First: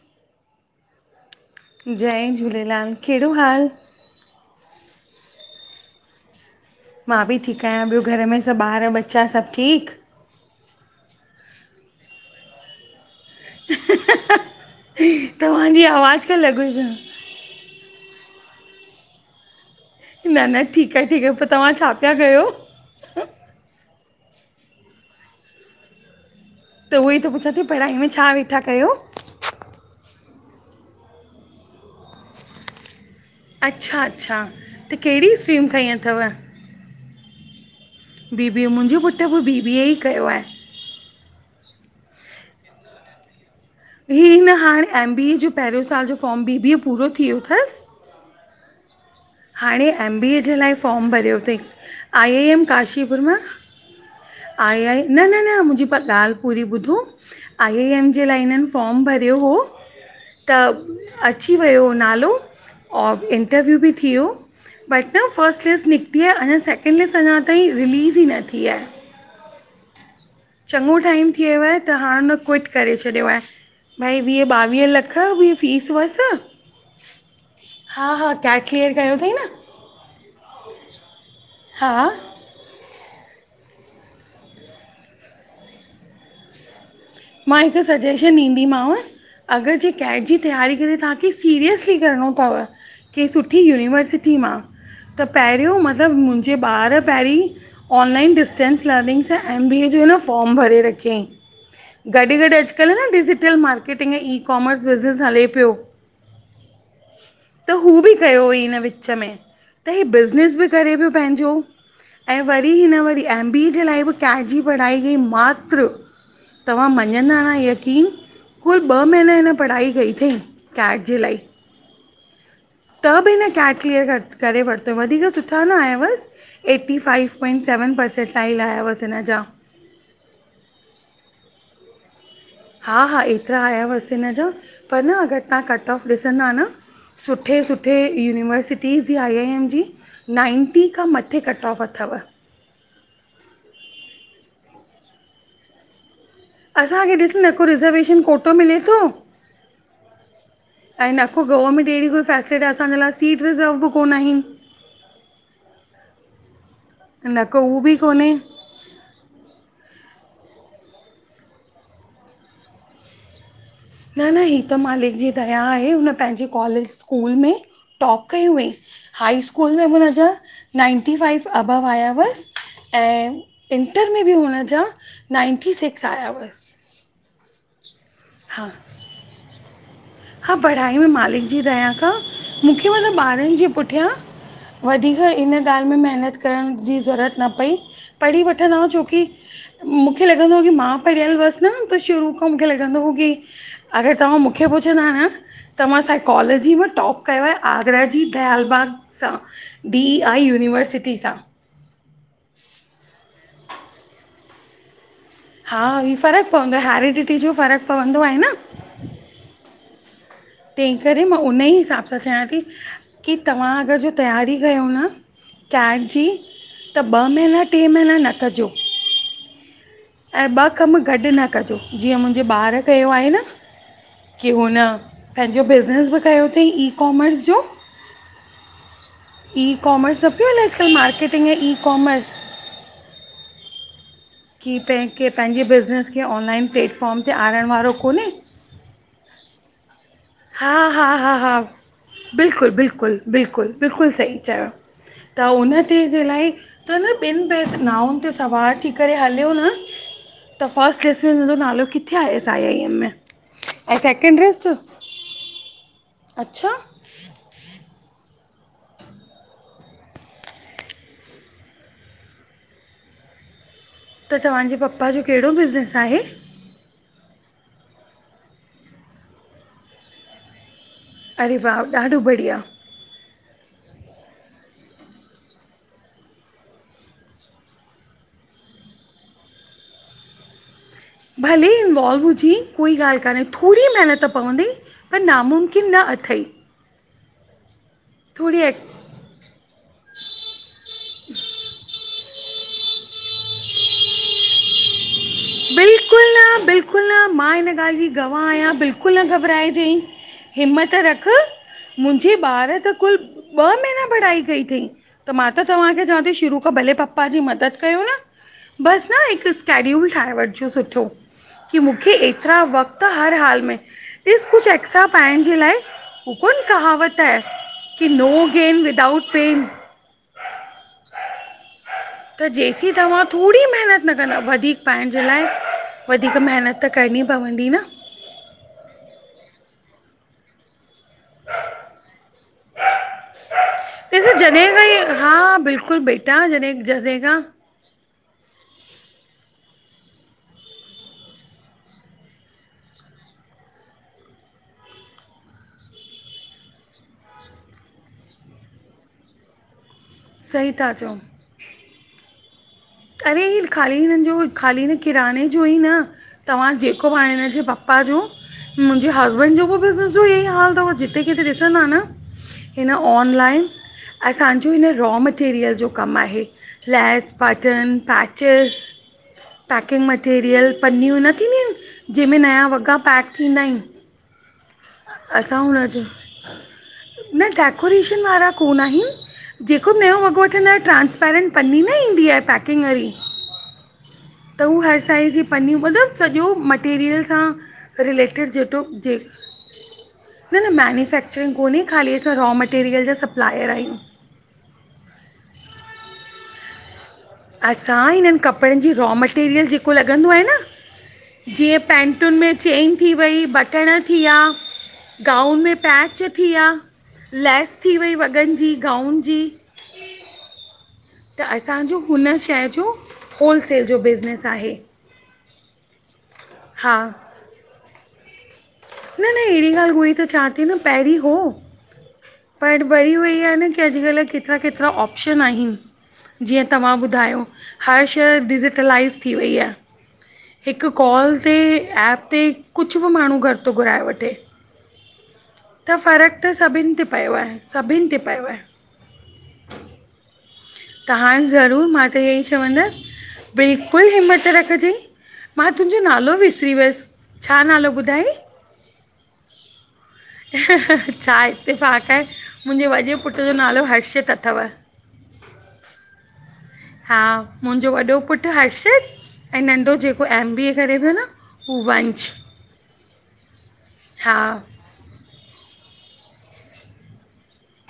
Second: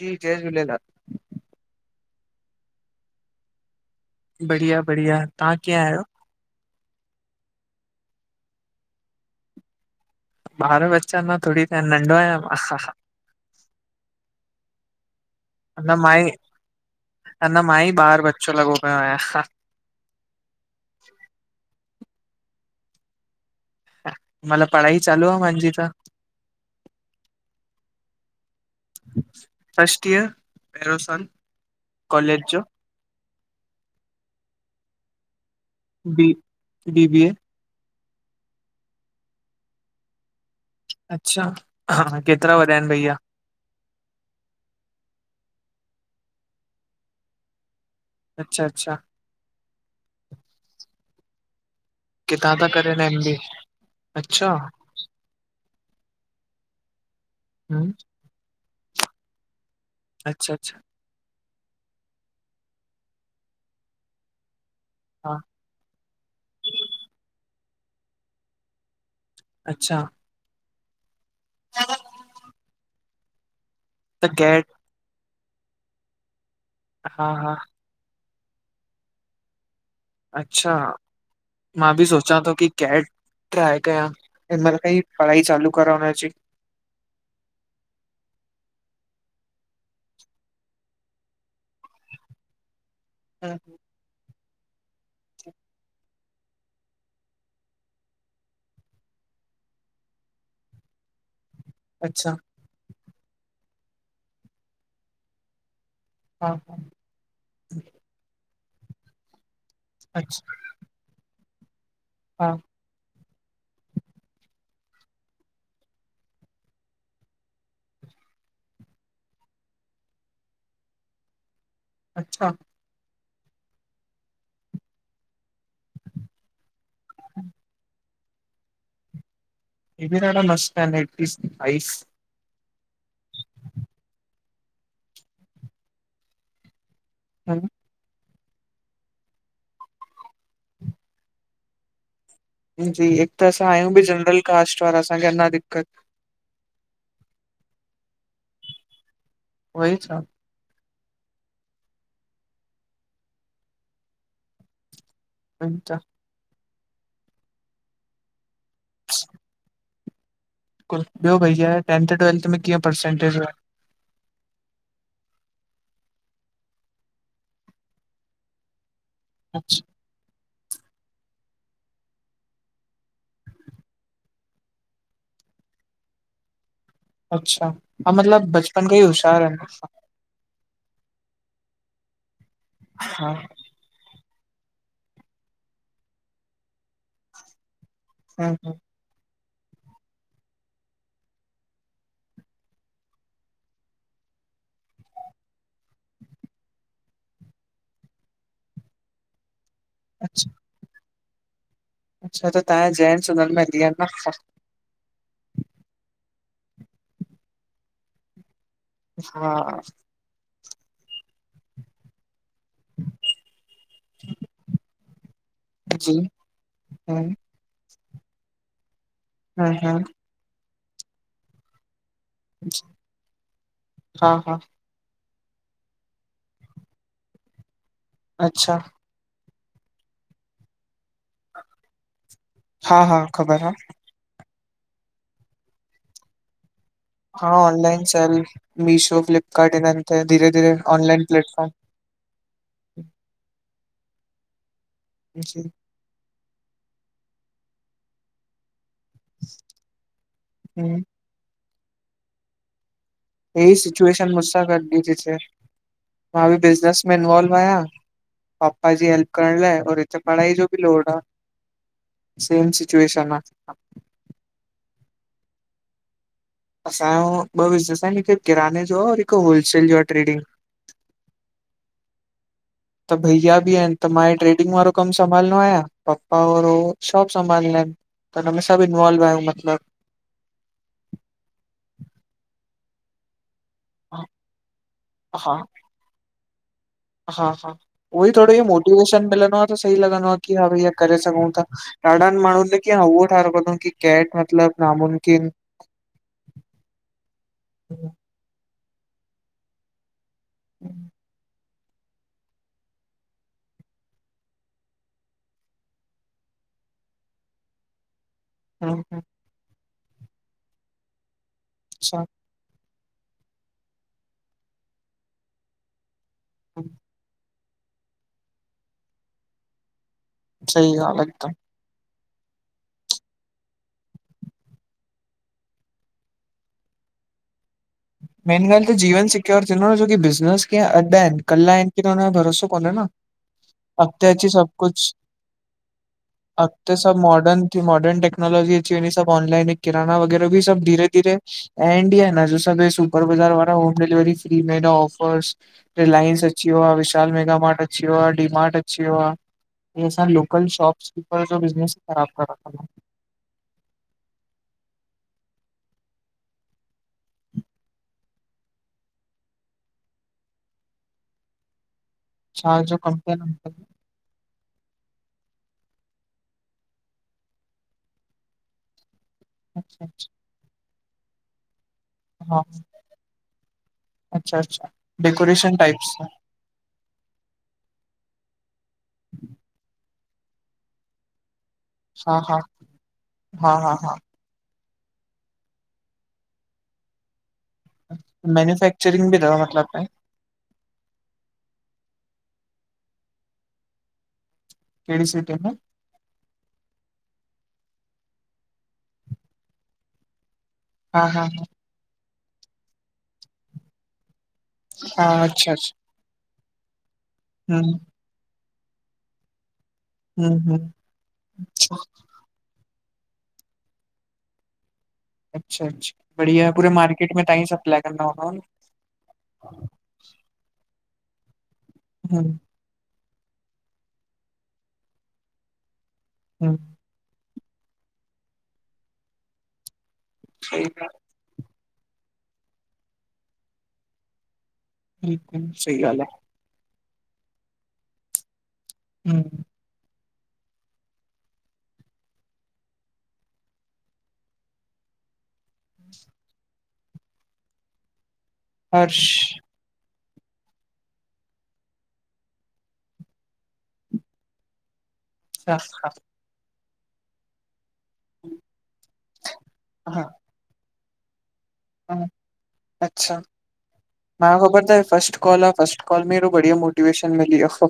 जी जय झूलेलाल। जय झूलेलाल, केहिड़ो हाल? बढ़िया-बढ़िया तव्हां कीअं आहियो? मां बि ठीकु आहियां, ॿियो घरु में सभु ॿार ॿच्चा सभु ठीकु? ॿार बच्चा न थोरी थया, नंढो आया मां। तव्हांजी आवाज़ खा लॻोई न। अञां मां ई ॿार ॿच्चो लॻो पयो आहियां। न न ठीकु आहे- ठीकु आहे, पोइ तव्हां छा पिया कयो? मतलबु पढाई चालू आ माहिंजी त। त उहो ई त पुछां ती, पढ़ाई में छा वेठा कयो? फर्स्ट ईयर पहिरो सालु, कॉलेज जो। अच्छा-अच्छा, त केहिड़ी स्टरीम बी, बीबीए। बीबीए मुंहिंजो पुटु बि बीबीए ई कयो आहे। अच्छा हा, केतिरा वॾा आहिनि भईया? ही न हाणे एमबीए जो पहिरियों सालु जो फॉर्म, बीबीए पूरो थी वियो थसि। अच्छा-अच्छा हाणे एमबीए जे लाइ फॉर्म भरियो तई, किथां आईआईएम था करनि एम काशीपुर बी मा। अच्छा! न न न मुंहिंजी पू ॻाल्हि पूरी ॿुधो, हम आईएएम जे लाइ हिननि फॉर्म भरियो हो। अच्छा अच्छा त अची वयो नालो और इंटरव्यू बि थि वयो बट हा फर्स्ट लिस्ट निकिती आ, अञा सैकिंड लिस्ट अञा ताईं रिलीज़ ई न थी आहे। अच्छा चङो टाइम थि वयो आ, त हाणे हुन क्विट करे छॾियो आहे। भई त वीह कैट ॿावीह लखु ख वि फीस हुअसि। हा हा हा हा कैट क्लीअर कयो तई न। अच्छा मां बि हा सोचां तो कि कैट ट्राए कयां। हिन मईलु खां ई पढ़ाई चालू करां उनजी। मां हिकु सजेशन ॾीदींमांव। अगरि जे कैट जी तैयारी करे तव्हांखे सीरियसली करिणो तवि? कैहिं हम्म। सुठी यूनिवर्सिटी मां, त पहिरियों मतलबु मुंहिंजे ॿार पहिरीं ऑनलाइन डिस्टेंस लर्निंग सा एम बी ए जो हिन फॉर्म भरे रखियईं। गॾु अच्छा गॾु अॼुकल्ह न डिजिटल मार्केटिंग ऐं ई कॉमर्स बिज़नेस हले पियो। हा त हू बि कयो हुयईं हिन विच में, त हे अच्छा बिज़नेस बि करे पियो पंहिंजो, ऐं हा वरी हिन वरी एम बीए जे लाइ बि कैट जी पढ़ाई कयई मात्र तव्हां मञंदा न यकीन कुल ॿ महीना, हिनि पढ़ाई कई अथई कैट जे लाइ। अच्छा! त बि हिन कैट क्लीअरु करे वरितव, वधीक सुठा न आयवसि। Eighty five point seven percent tile आया हुअसि हिनि जा। हे भी ॾाढा मस्त आहिन ऐटी फाइव। हा हा एतिरा आया हुअसि हिनि जा, पर न अगरि तव्हां कट ऑफ ॾिसंदा न? सुठे सु सुठे यूनिवर्सिटीज़ जी आइआइएम जी नाइंटी खां मथे कट ऑफ अथव। जी हिकु त असां आहियूं बि जनरल कास्ट वारा, असांखे अञां दिक़्कत असांखे ॾिस न, को रिजर्वेशन कोटो मिले थो वही चवा ऐं न को गवर्नमेंट अहिड़ी कोई फैसिलिट, असांजे लाइ सीट रिजर्व बि कोन हीन। [inaudible] अच्छा [unintelligible] न को उह बि कोन्हे। श् [inaudible] कुछ ॿियो भईया, टेंथ ट्वेलथ मे कीअं परसेंटेज आई? न- न, ही त मालिक जी दया आहे, हुन पंहिंजे कॉलेज स्कूल में- टॉप कई हुअंईं। हाई स्कूल अच्छा में बि हुनजा नाइंटी फ़ाइव अबव आया हुअस ऐं इंटर में बि हुन जा नाइंटी सिक्स आया हुअसि। अच्छा! हा मतिलब हा बचपन खां ई होशियारु आहिनि। हा पढ़ाई में मालिक जी दया खां मूंखे मतलब हा ॿारनि जे पुठियां वधीक इन ॻाल्हि में महिनत करण जी ज़रूरत न पई प, ढ़ी हूं हूं वठंदा हुआ छो कि। मूंखे लॻंदो हो कि मां पढ़ियल हुअसि न त शुरू खां मूंखे लॻंदो हो कि अगरि तव्हां मूंखे ॿुधो पुछंदा न, त मां साइकोलॉजी मां टॉप कयो आहे आगरा जी दयाल बाग़ सां। डी आई अच्छा यूनिवर्सिटी सां। अच्छा त तव्हांजा जैन्ट्स उनन में ॾियनि था साथु। हा ही फ़र्क़ु पवंदो आहे, हैरिडिटी जो फ़र्क़ु पवंदो आहे न। हा तंहिं करे मां हुन ई हिसाब सां चंयां थी, कि तव्हां अगरि जो तैयारी कयो न कैट जी ज़ी, त हूं ॿ महीना, टे महीना न कजो। हा ऐं ॿ कम गॾु न कजो, जीअं मुंहिंजे ॿार कयो आहे न हा कि हा हुन पंहिंजो बिज़नेस बि कयो थईं, ई कॉमर्स जो। अच्छा। ई-काॅमर्स न पियो हले अॼकल मार्केर्टिंग ऐं ई- काॅमर्स! हा हा ख़बर आ। कि पंहिंजे बिज़नेस खे ऑनलाइन प्लेटफॉर्म ते हा, आणण वारो ऑनलाइन कोन्हे सेल, मीशो, फ्लीपकार्ट इनन ते धीेरे-धीरे ऑनलाइन प्लेटफॉर्म। बिल्कुल- बिल्कुल, बिल्कुल- बिल्कुल सही चयो, त जी उन्ह तेंजे लाए, त न ॿिन नाउन ते सवार थी करे हलियो न त हम्म फस्ट लिस्ट में हुनॼो नालो किथे आयुसि आई आई एम में। एही ऐं सिचुएशन सेकेंड मुंसा लिस्ट? गॾ भी ती थिये, मां भी अच्छा, बिज़नेस इनमें इनवॉल्व आहियां पापा जी हेल्प करण लाए और हिते पढ़ाई जो बि लोड आ। सेम सिच्युएशन आ। त तव्हांजे पप्पा ॼो केड़ो बिज़नेस आहे? असांजो ॿ बिज़नस आहिनि, हिकु किराने जो और हिक होलसेल जो ट्रेडिंग। अरे वाह, ॾाढो बढ़िया। त भईया बि आहिनि त मां इह ट्रेडिंग वारो कमु संभालिंदो आहियां, पप्पा और हू शाॅप संभालिंदा आहिन। त हुनमें सभु इंवॉल्व आहियूं मतलब। भले इंवॉल्व हुजी, कोई ॻाल्हि कान्हे थोरी मेहनत पवंदी, पर हा नामुमकिन न अथई। हा हा, उहो ई थोड़ो इहो थोरी मोटिवेशन मिलंदो आ त सही लॻंदो आ कि हा भइया करे सघूं था। ॾाढनि माण्हुनि त किय हव्वौ ठाहे रख्यो अथन कि कैट मतिलब नामूमकिन बिल्कुल न- बिल्कुल न, मां हिन ॻाल्हि जी हम्म, गवाह मां आहियां बिल्कुल न घबराइजेंइ, हिम्मत रख। मुंहिंजे ॿार त कुल ॿ महीना पढ़ाई कई अथई। त मां त तव्हांखे चवां थी शुरू खां, भले पप्पा जी मदद कयो न। बस हम्म, ना हिक स्कैड्यूल ठाहे वठिजो सुठो कि मुखे अच्छा एक त्रा वक़्त हर हाल में, ढिस कुझु एक्स्ट्रा पाएंण जे लाए हू कोन कहावत आहे, कि नो गेन विदाउट पेन। सही ॻाल्हि आ हिकदम। त जेसीं तव्हां थोड़ी मेहनत न कंदा, वधीक पाएंण जे लाइ वधीक मेहिनत त करणी पवंदी न। मेन गाल्हि त जीवन सिक्योर थींदो न जोकि बिज़नेस कीअ अड् आहिन, कल आहिनि की न, हुनजो भरोसो कोन्हे न। ॾिस अॻिते अची जॾहिं सब खां कुछ, ई हा बिल्कुलु बेटा जॾहिं अॻिते सब जॾहिं खां मॉडर्न मॉर्डर्न टेक्नोलॉजी अची वेंदी, सबऑनलाइन किराना वग़ैरह भी सब धीरे धीेरे एंड ही आहेन। सुपर बज़ार वारा, होम डिलेवरी फ्री में, ऐडॉ आफर्स। रिलायंस अची वियो आ, विशाल मेगा मार्टअची वियो आ, डी मार्ट अची वियो आ। इंसान लोकल सही था चओ शॉप्सकीपर जो बिज़नेस ही ख़राब करे रखंदा। अरे ही ख़ाली हिननि जो, ख़ाली हिन किराने जो ई न तव्हां जेको बि हिनजे पप्पा जो मुंहिंजे हस्बैंड जो बि बिज़नेस जो इहो ई हाल थव, जिते किथे ॾिसंदा न छा हिन जो कंपनी ऑनलाइन हा असांजो हिन रॉ मटेरियल जो कमु आहे, लैस पा पैर्टन पैचिस, पैकिंग अच्छा अच्छा मटेरियल पन्नियूं न थींदियूं आहिनि। जंहिंमें हाँ नया वॻा पैक थींदा आहिनि। अच्छा- अच्छा। असां डेकोरेशन हुननि जो टाइप्स न डेकोरेशन वारा कोन आहिन, जेको नयों वॻो वठंदा आयो ट्रांस्पेरेंट। पनी न ईंदी हा आहे हा पैकिंग वारी। हा हा हा त उहा हर साइज़ जी पनियूं, मतिलबु सॼो मटेरियल सां रिलेटिड जेॾो हुजे मैन्युफैक्चरिंग बि अथव मतिलबु न न मैन्युफैक्चरिंग कोन्हे, ख़ाली असां रॉ मैटेरियल जा सप्लायर आयूं। कहिड़ी सिटी में? असां हिननि कपिड़नि जी रॉ मटेरियल जेको लॻंदो आहे न, हा हा जीअं पैंटुनि में चेंन थी वई, बटण थी विया। हा गाउन अच्छा में अच्छा पैच थी विया, लैस थी हम्म वई वॻनि जी, गाउन जी। हम्म हम्म। त असांजो हुन शै जो होलसेल जो बिज़नेस आहे। अच्छा-अच्छा बढ़िया, पूरे हा मार्केट में तहां ही सप्लाई कंदा हूंदा न? न न अहिड़ी ॻाल्हि हो, ई त चंआंव थी न पहिरीं हो। हा वरी होई आहे न, अॼुकल्ह केतिरा-केतिरा ऑप्शन आहिनि, जीअं तव्हां ॿुधायो। ॿुधायो, हर शै डिजिटलाइज़ थी वई आहे। सही हिकु ॻाल्हि कॉल हुते एप ते कुछ बि माण्हू घरु थो घुराए वठे। हम्म हम्म। त फ़रकु त सभिन ते पयो आहे, सभिनि ते पयो आहे। हम्म त हाणे ज़रूर मां त इअं ई चवंदसि, बिल्कुलु हिम्मत रखजेंई। मां तुंजो नालो विसरी वियसि, छा नालो ॿुधाई? हर्ष। छा, इत्तिफ़ाक़ आहे। मुंजे वॾे पुट्र जो नालो हर्षित अथव। [inaudible] हा, मुंजो वॾो पुट्र हर्षित ऐं नंढो हा जेको एम बी ए करे पियो न हू हा, वंश अच्छा, हा मां ख़बर तव हे फस्ट कॉल आ फस्ट। फर्स्ट कॉल में ऐॾौ बढ़िय मोटिवेशन मिली वियो।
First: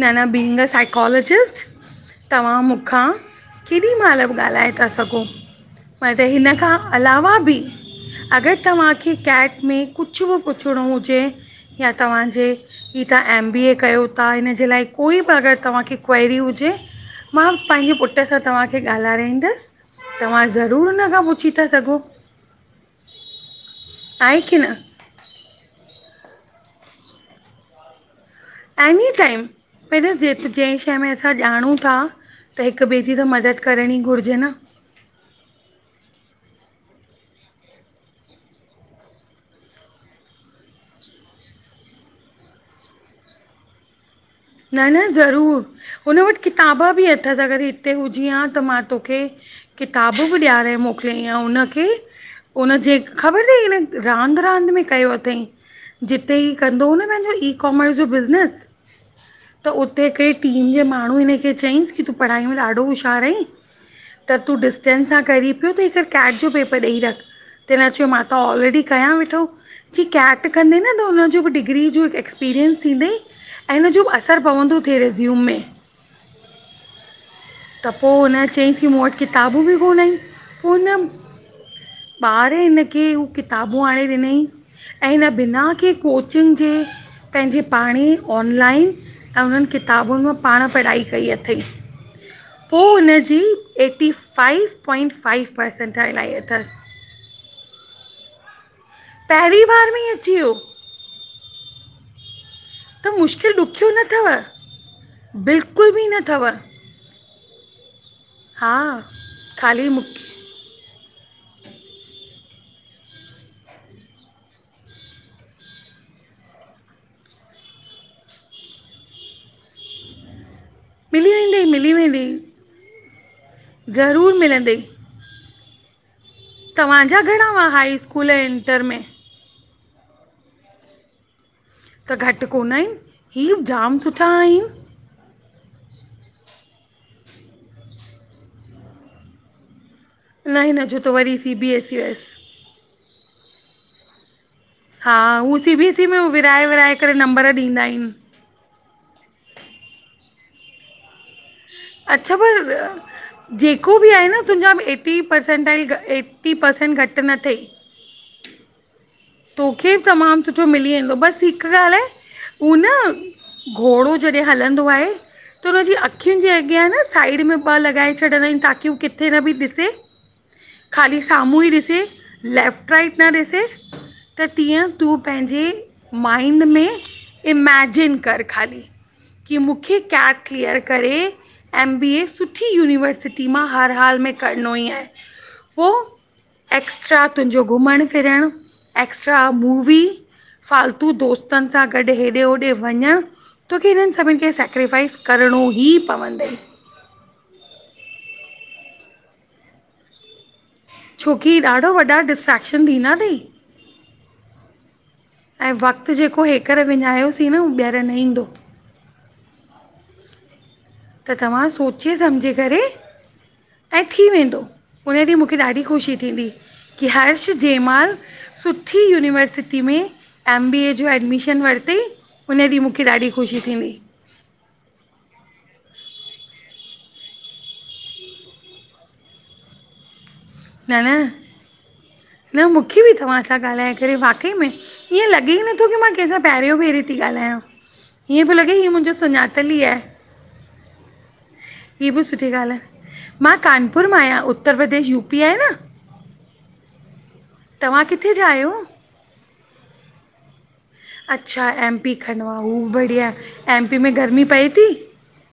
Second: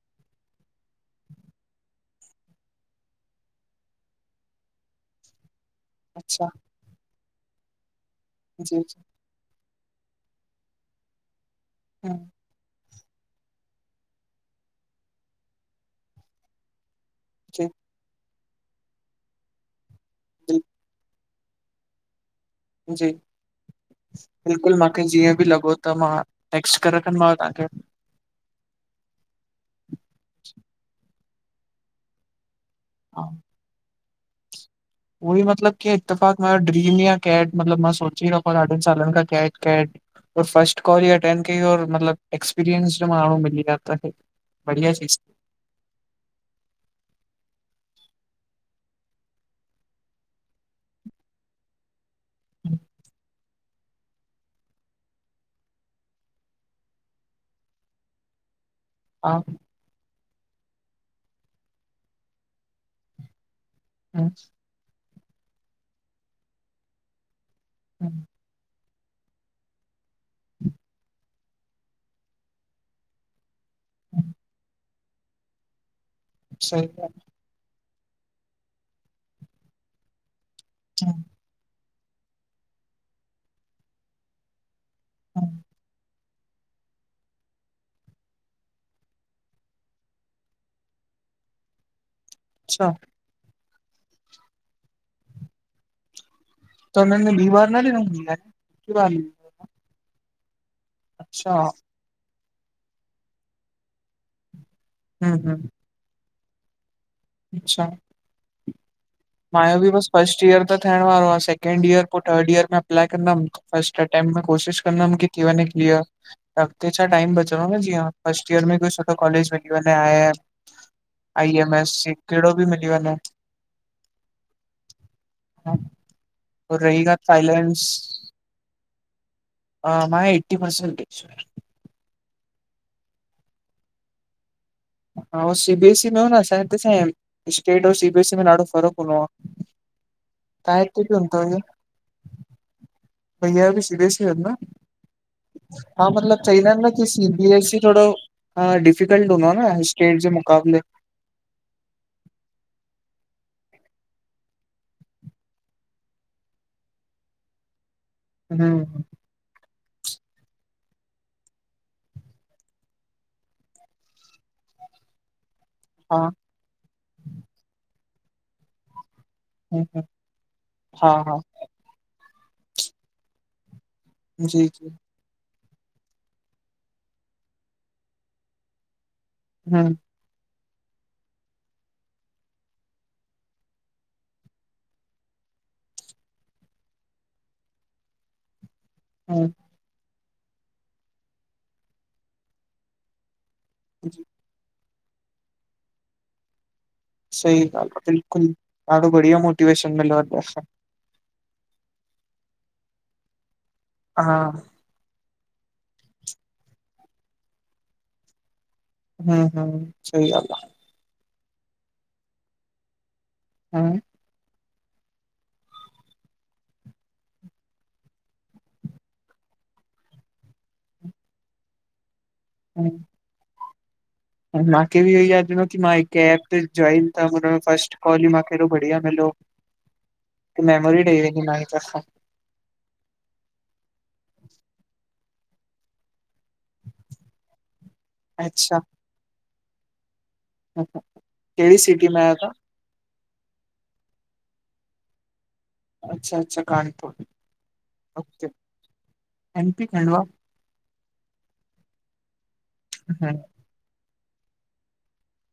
न-न बींग अ साइकोलॉजिस्ट। तव्हां मूंखां केॾी महिल भी ॻाल्हाए था सघो। मतलब, अच्छा हिन खां अलावा बि अगर जी तव्हां जी खे कैट में कुछ बि पुछणो हुजे या हम्म तव्हांजे ही तव्हां एम बी ए कयो था हिन जे लाइ कोई बि अगर तव्हांखे क्वायरी हुजे मां जी पंहिंजे पुट्र पुट्र सां तव्हांखे ॻाल्हाराईंदसि तव्हां जी ज़रूर हुन खां पुछी था सघो। जी, आहे की न बिल्कुलु मां मूंखे जीअं बि लॻो त मां टेक्स्ट करे रखंदो मांव तव्हांखे। एनी टाइम [unintelligible] जंहिं शइ में असां ॼाणूं था त हिक ॿिए जी त हा मदद करणी घुरिजे न। उहो ही मतलब की इत्तिफ़ाक़ो ड्रीम ही आ कैट मतलब मां सोची रखी आहे ॾाढनि सालनि खां, कैट-कैट। ओर फर्स्ट कॉल ही अटेंड कई, और ऐं मतलब एक्सपीरियंस्ड माण्हू मिली वया। न न ज़रूर हुन वटि किताबा बि अथसि अगर हिते हुजी हा त मां तोखे। किताबु बि ॾियारे मोकिलियई ऐं हुन खे हुननि जे ख़बर तई हिननि रांद रांद में कयो तईं जिथे ही कंदो हो न पंहिंजो ई कॉमर्स जो बिज़नेस हा त उते हिकडे टीम जे माण्हू हिन खे चयईंसि की तूं पढ़ाई में ॾाढो होशियारु आहीं हम्म त तूं डिस्टेंस सां करी पियो त हिक कैट जो पेपर ॾेई रख त हिन चयो मां हम्म तां ऑलरेडी कयां वेठो चई कैट कदें त उनंजि डिग्री जो हिक एक्सपिरियन्स थींदु हुनजो भी हम्म, असर पवंदो थिए रिज़्यूम में। सही गाल्हि आ। त पो हुन चईंसि की मूं वट किताबूं बि कोंनन पो हुन हम्म पाण हिन खे उ किताबूं आणे ॾिनई ऐं हिन हम्म, बिना कहिं कोचिंग कोचिंग जे पंहिंजे पाण ही ऑनलाइन त उन्हनि किताबुनि मां पाण पढ़ाई कई अथई, पो अच्छा हुन जी eighty five point five percent आयल तसि। त उन्हनि ॿी बार न ॾिॾउं, हिक बार ही? पहिरीं बार में ही अची वियो। अच्छा! त मुश्किल ॾुखियो न तव हम्म हम्म बिल्कुल बि न थव। अच्छा। हां मयो बि बस फर्स्ट ईयर त थियण वारो आ सैकेंड इयर पो थर्ड इयर में अप्लाए कंदमि। फस्ट अटैम्प में कोशिश कंदमि की थी वनै कलियर। त अॻिते छा टाइम बचिंदो न जीअं फर्स्ट ईयर में कोई सुठो कॉलेज मिली वन्ने आ मिली आई वेंदई म मिली एस वेंदई कहिड़ो बि मिली वञे। ज़रूरु मिलंदुई। ह [unintelligible] तव्हांजा घणा हुआ? हाई स्कूल ऐं इंटर में अ, मां एटी परर्सेंट त घटि कोन आहिनि, ही जाम सुठा आहिनि। हां सी बीएस ई में हो न, असां जे हिते छा M state or C BS में ॾाढो फ़र्क़ु हूंदो आह। न हिन जो त वरी, सी बी एस हुयसि भईया बि सी बी एस ई आहिनि न, हा हू सी बी एस ई हां में हू मतिलब विराए चवंदा आहिनि न विराए की करे नंबर ॾींदा सीबीएसई थोडो आहिनि हां डिफिकल्ट हूंदो आहे न, स्टेट जे मुक़ाबले अच्छा पर जेको बि आहें न, तुंहिंजा बि एटी परसेंट आहिनि एटी परसेंट घटि न थई। ह्म तोखे तमामु सुठो मिली वेंदो बसि हिकु ॻाल्हि आहे, उहा न घोड़ो जॾहिं हलंदो आहे त हुनजी हा अखियुनि जे अॻियां आहे न, साइड में ॿ लॻाए छॾंदा आहिनि ताकी उ किथ् थे न बि ॾिसे, हम्म हा ख़ाली हा साम्हूं ई ॾिसे। लेफ्ट राइट न ॾिसे त जी तीअं जी तूं पंहिंजे माइंड में, इमैजिन कर ख़ाली की हम्म मुखे कैट क्लिअर करे, एम बी ए सुठी यूनिवर्सिटी मां हर हाल में करणो ई आहे पो एक्स्ट्रा तुंहिंजो घुमणु- फिरणु एक्स्ट्रां हम्म मूवी, फ़ालतू दोस्तनि सां गॾु हेॾे- होॾे वञणु तोखे हिननि जी, सभिनी खे सेक्रीफाइस करिणो ही पवंदई सही ॻाल्हि आहे बिल्कुलु, ॾाढो बढ़िया मोटिवेशन मिलो आहे तवहां सां छोकी ॾाढो वॾा, डिस्ट्रेक्शन ॾींदा अथई हा ऐं वक़्तु जेको हेकर विञायोसीं न, उहो ॿीहरि न ईंदो हम्- हम् सही ॻाल आहे त तव्हां सोचे समुझे करे हां [unintelligible] ऐं थी वेंदो, उन ॾींहुं मूंखे ॾाढी ख़ुशी थींदी कि हर्ष जैं माल सुठी यूनिवर्सिटी में, एम बी ए जो एडमिशन वरिती उन ॾींहुं हम्म मूंखे ॾाढी ख़ुशी थींदी। मांखे बि इहो यादि ईंदो, कि मां हिक एप ते जाइन कयमि, त हुन में फस्ट कॉल ई मूंखे हेॾो बढ़िया मिलियो। [inaudible] हिक मेमोरी ठई वई की न [unintelligible] न मूंखे बि तव्हां सां ॻाल्हाए करे वाकई में, ईअं लॻे ई नो क मां कहिंसां पहिरियों भेरो थी ॻाल्हायां, ईअं पियो अच्छा लॻे ही मुंहिंजो सुञातलु ई आए। [unintelligible] हीअ में बि आयो सुठी ॻाल्हि आहे, मां कानपुर मां आहियां। उत्तर प्रदेश यूपी आहे न। अच्छा अच्छा, कानपुर। तव्हां किथे जा आहियो? M P, Khandwa. [unintelligible] अच्छा, एम पी खंडवा, हू बि बढ़िया, एम पी में गर्मी पए थी?